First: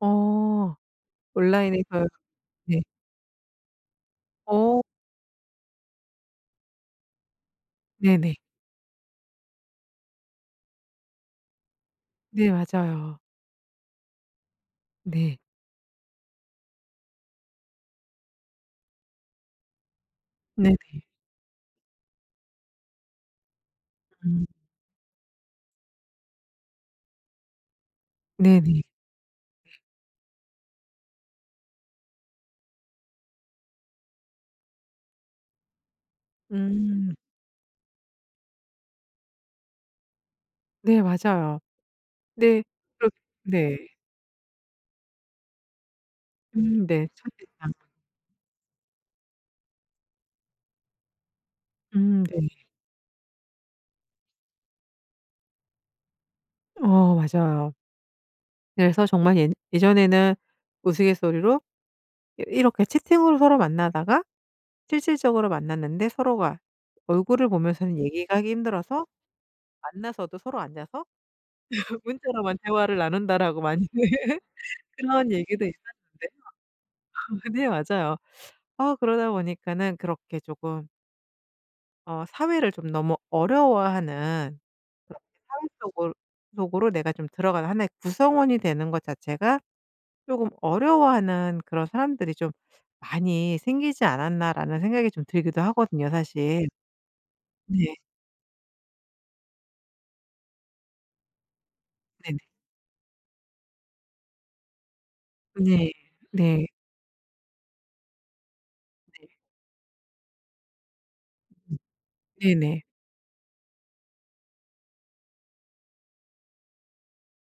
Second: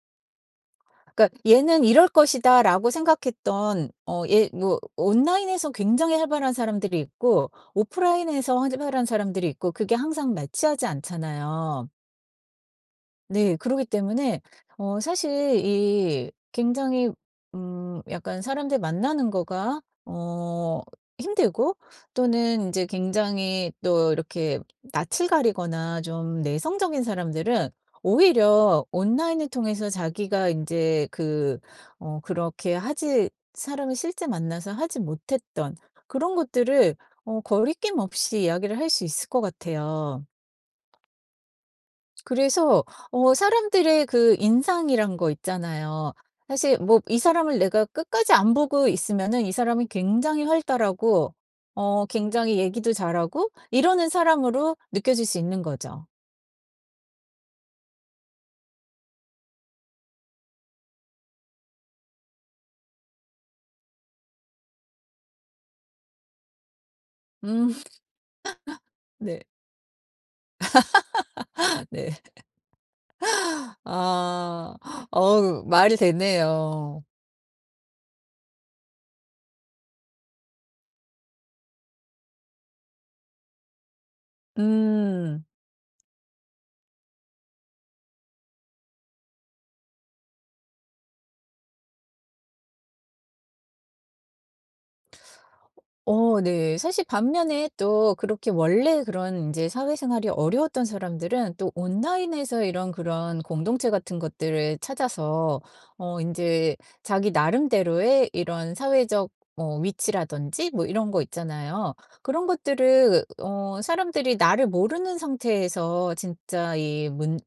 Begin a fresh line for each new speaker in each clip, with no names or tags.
어.
그러니까 '얘는
온라인에서요.
이럴
네.
것이다.'라고 생각했던 어 얘 뭐
어.
온라인에서 굉장히 활발한 사람들이 있고
네네.
오프라인에서 활발한 사람들이 있고 그게 항상 매치하지 않잖아요.
네 맞아요.
네. 그러기 때문에 어
네.
사실 이 굉장히 음 약간 사람들 만나는 거가
네네.
어 힘들고 또는 이제 굉장히 또
음.
이렇게 낯을 가리거나 좀 내성적인 사람들은
네네.
오히려 온라인을 통해서 자기가 인제 그 어 그렇게 하지 사람을 실제 만나서 하지 못했던 그런 것들을
음.
어 거리낌 없이 이야기를 할 수 있을 것 같아요.
네 맞아요. 네
그래서
그러게
어
네.
사람들의 그 인상이란 거 있잖아요. 사실
음
뭐
네.
이 사람을
[unintelligible]
내가 끝까지 안 보고 있으면은 이 사람은 굉장히 활달하고 어
음 네.
굉장히 얘기도 잘하고 이러는 사람으로 느껴질 수 있는 거죠.
어 맞아요. 그래서 정말 예 예전에는 우스갯소리로 이 이렇게 채팅으로 서로 만나다가 실질적으로 만났는데 서로가 얼굴을
음.
보면서는 얘기가 하기 힘들어서
네.
만나서도 서로 앉아서
네.
문자로만 대화를 나눈다라고 많이
아.
그런
어
얘기도
말이
있었는데요.
되네요.
네 맞아요. 어 그러다 보니까는 그렇게 조금 어 사회를 좀 너무 어려워하는 그렇게
음.
사회 속으 속으로 내가 좀 들어가는 '1 의 구성원이 되는 것 자체가 조금 어려워하는 그런 사람들이 좀 많이 생기지 않았나.'라는 생각이 좀 들기도 하거든요,
어
사실.
네. 사실 반면에
네.
또 그렇게 원래 그런 이제 사회생활이 어려웠던 사람들은 또
네.
온라인에서 이런 그런 공동체 같은 것들을 찾아서
네.
어
네.
인제 자기 나름대로의 이런
네.
사회적 뭐 위치라든지 뭐 이런 거
음.
있잖아요. 그런
네네.
것들을 어 사람들이 나를 모르는 상태에서 진짜 이 문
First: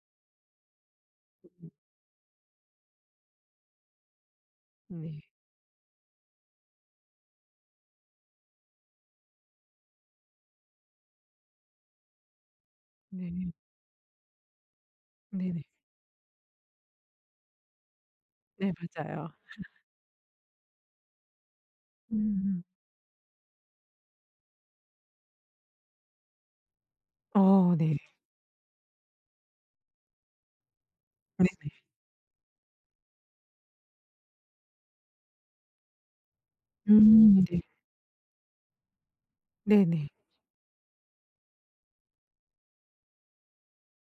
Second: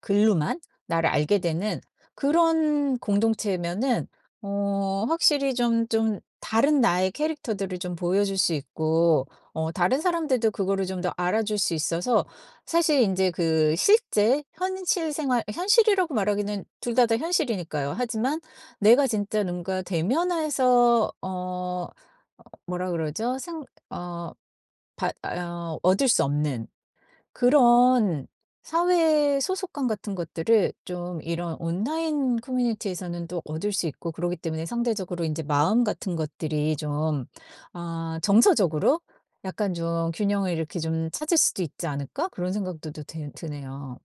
글로만 나를 알게
음.
되는 그런 공동체면은 어
네.
확실히 좀 좀 다른 나의 캐릭터들을 좀 보여줄 수 있고 어 다른 사람들도 그거를 좀 더 알아줄 수 있어서 사실 인제
네.
그 실제 현실 생활
네네.
현실이라고 말하기는 둘 다 다 현실이니까요. 하지만
네
내가
맞아요.
진짜 뭔가 대면해서 어
음음.
뭐라 그러죠? 생 어 받 어 얻을 수 없는
어 네.
그런 사회 소속감 같은 것들을 좀 이런
네네.
온라인 커뮤니티에서는 또 얻을 수 있고 그러기 때문에 상대적으로 이제 마음 같은 것들이 좀
음 네.
아 정서적으로 약간
네네.
좀 균형을 이렇게 좀 찾을 수도 있지 않을까 그런 생각도 또 되 드네요.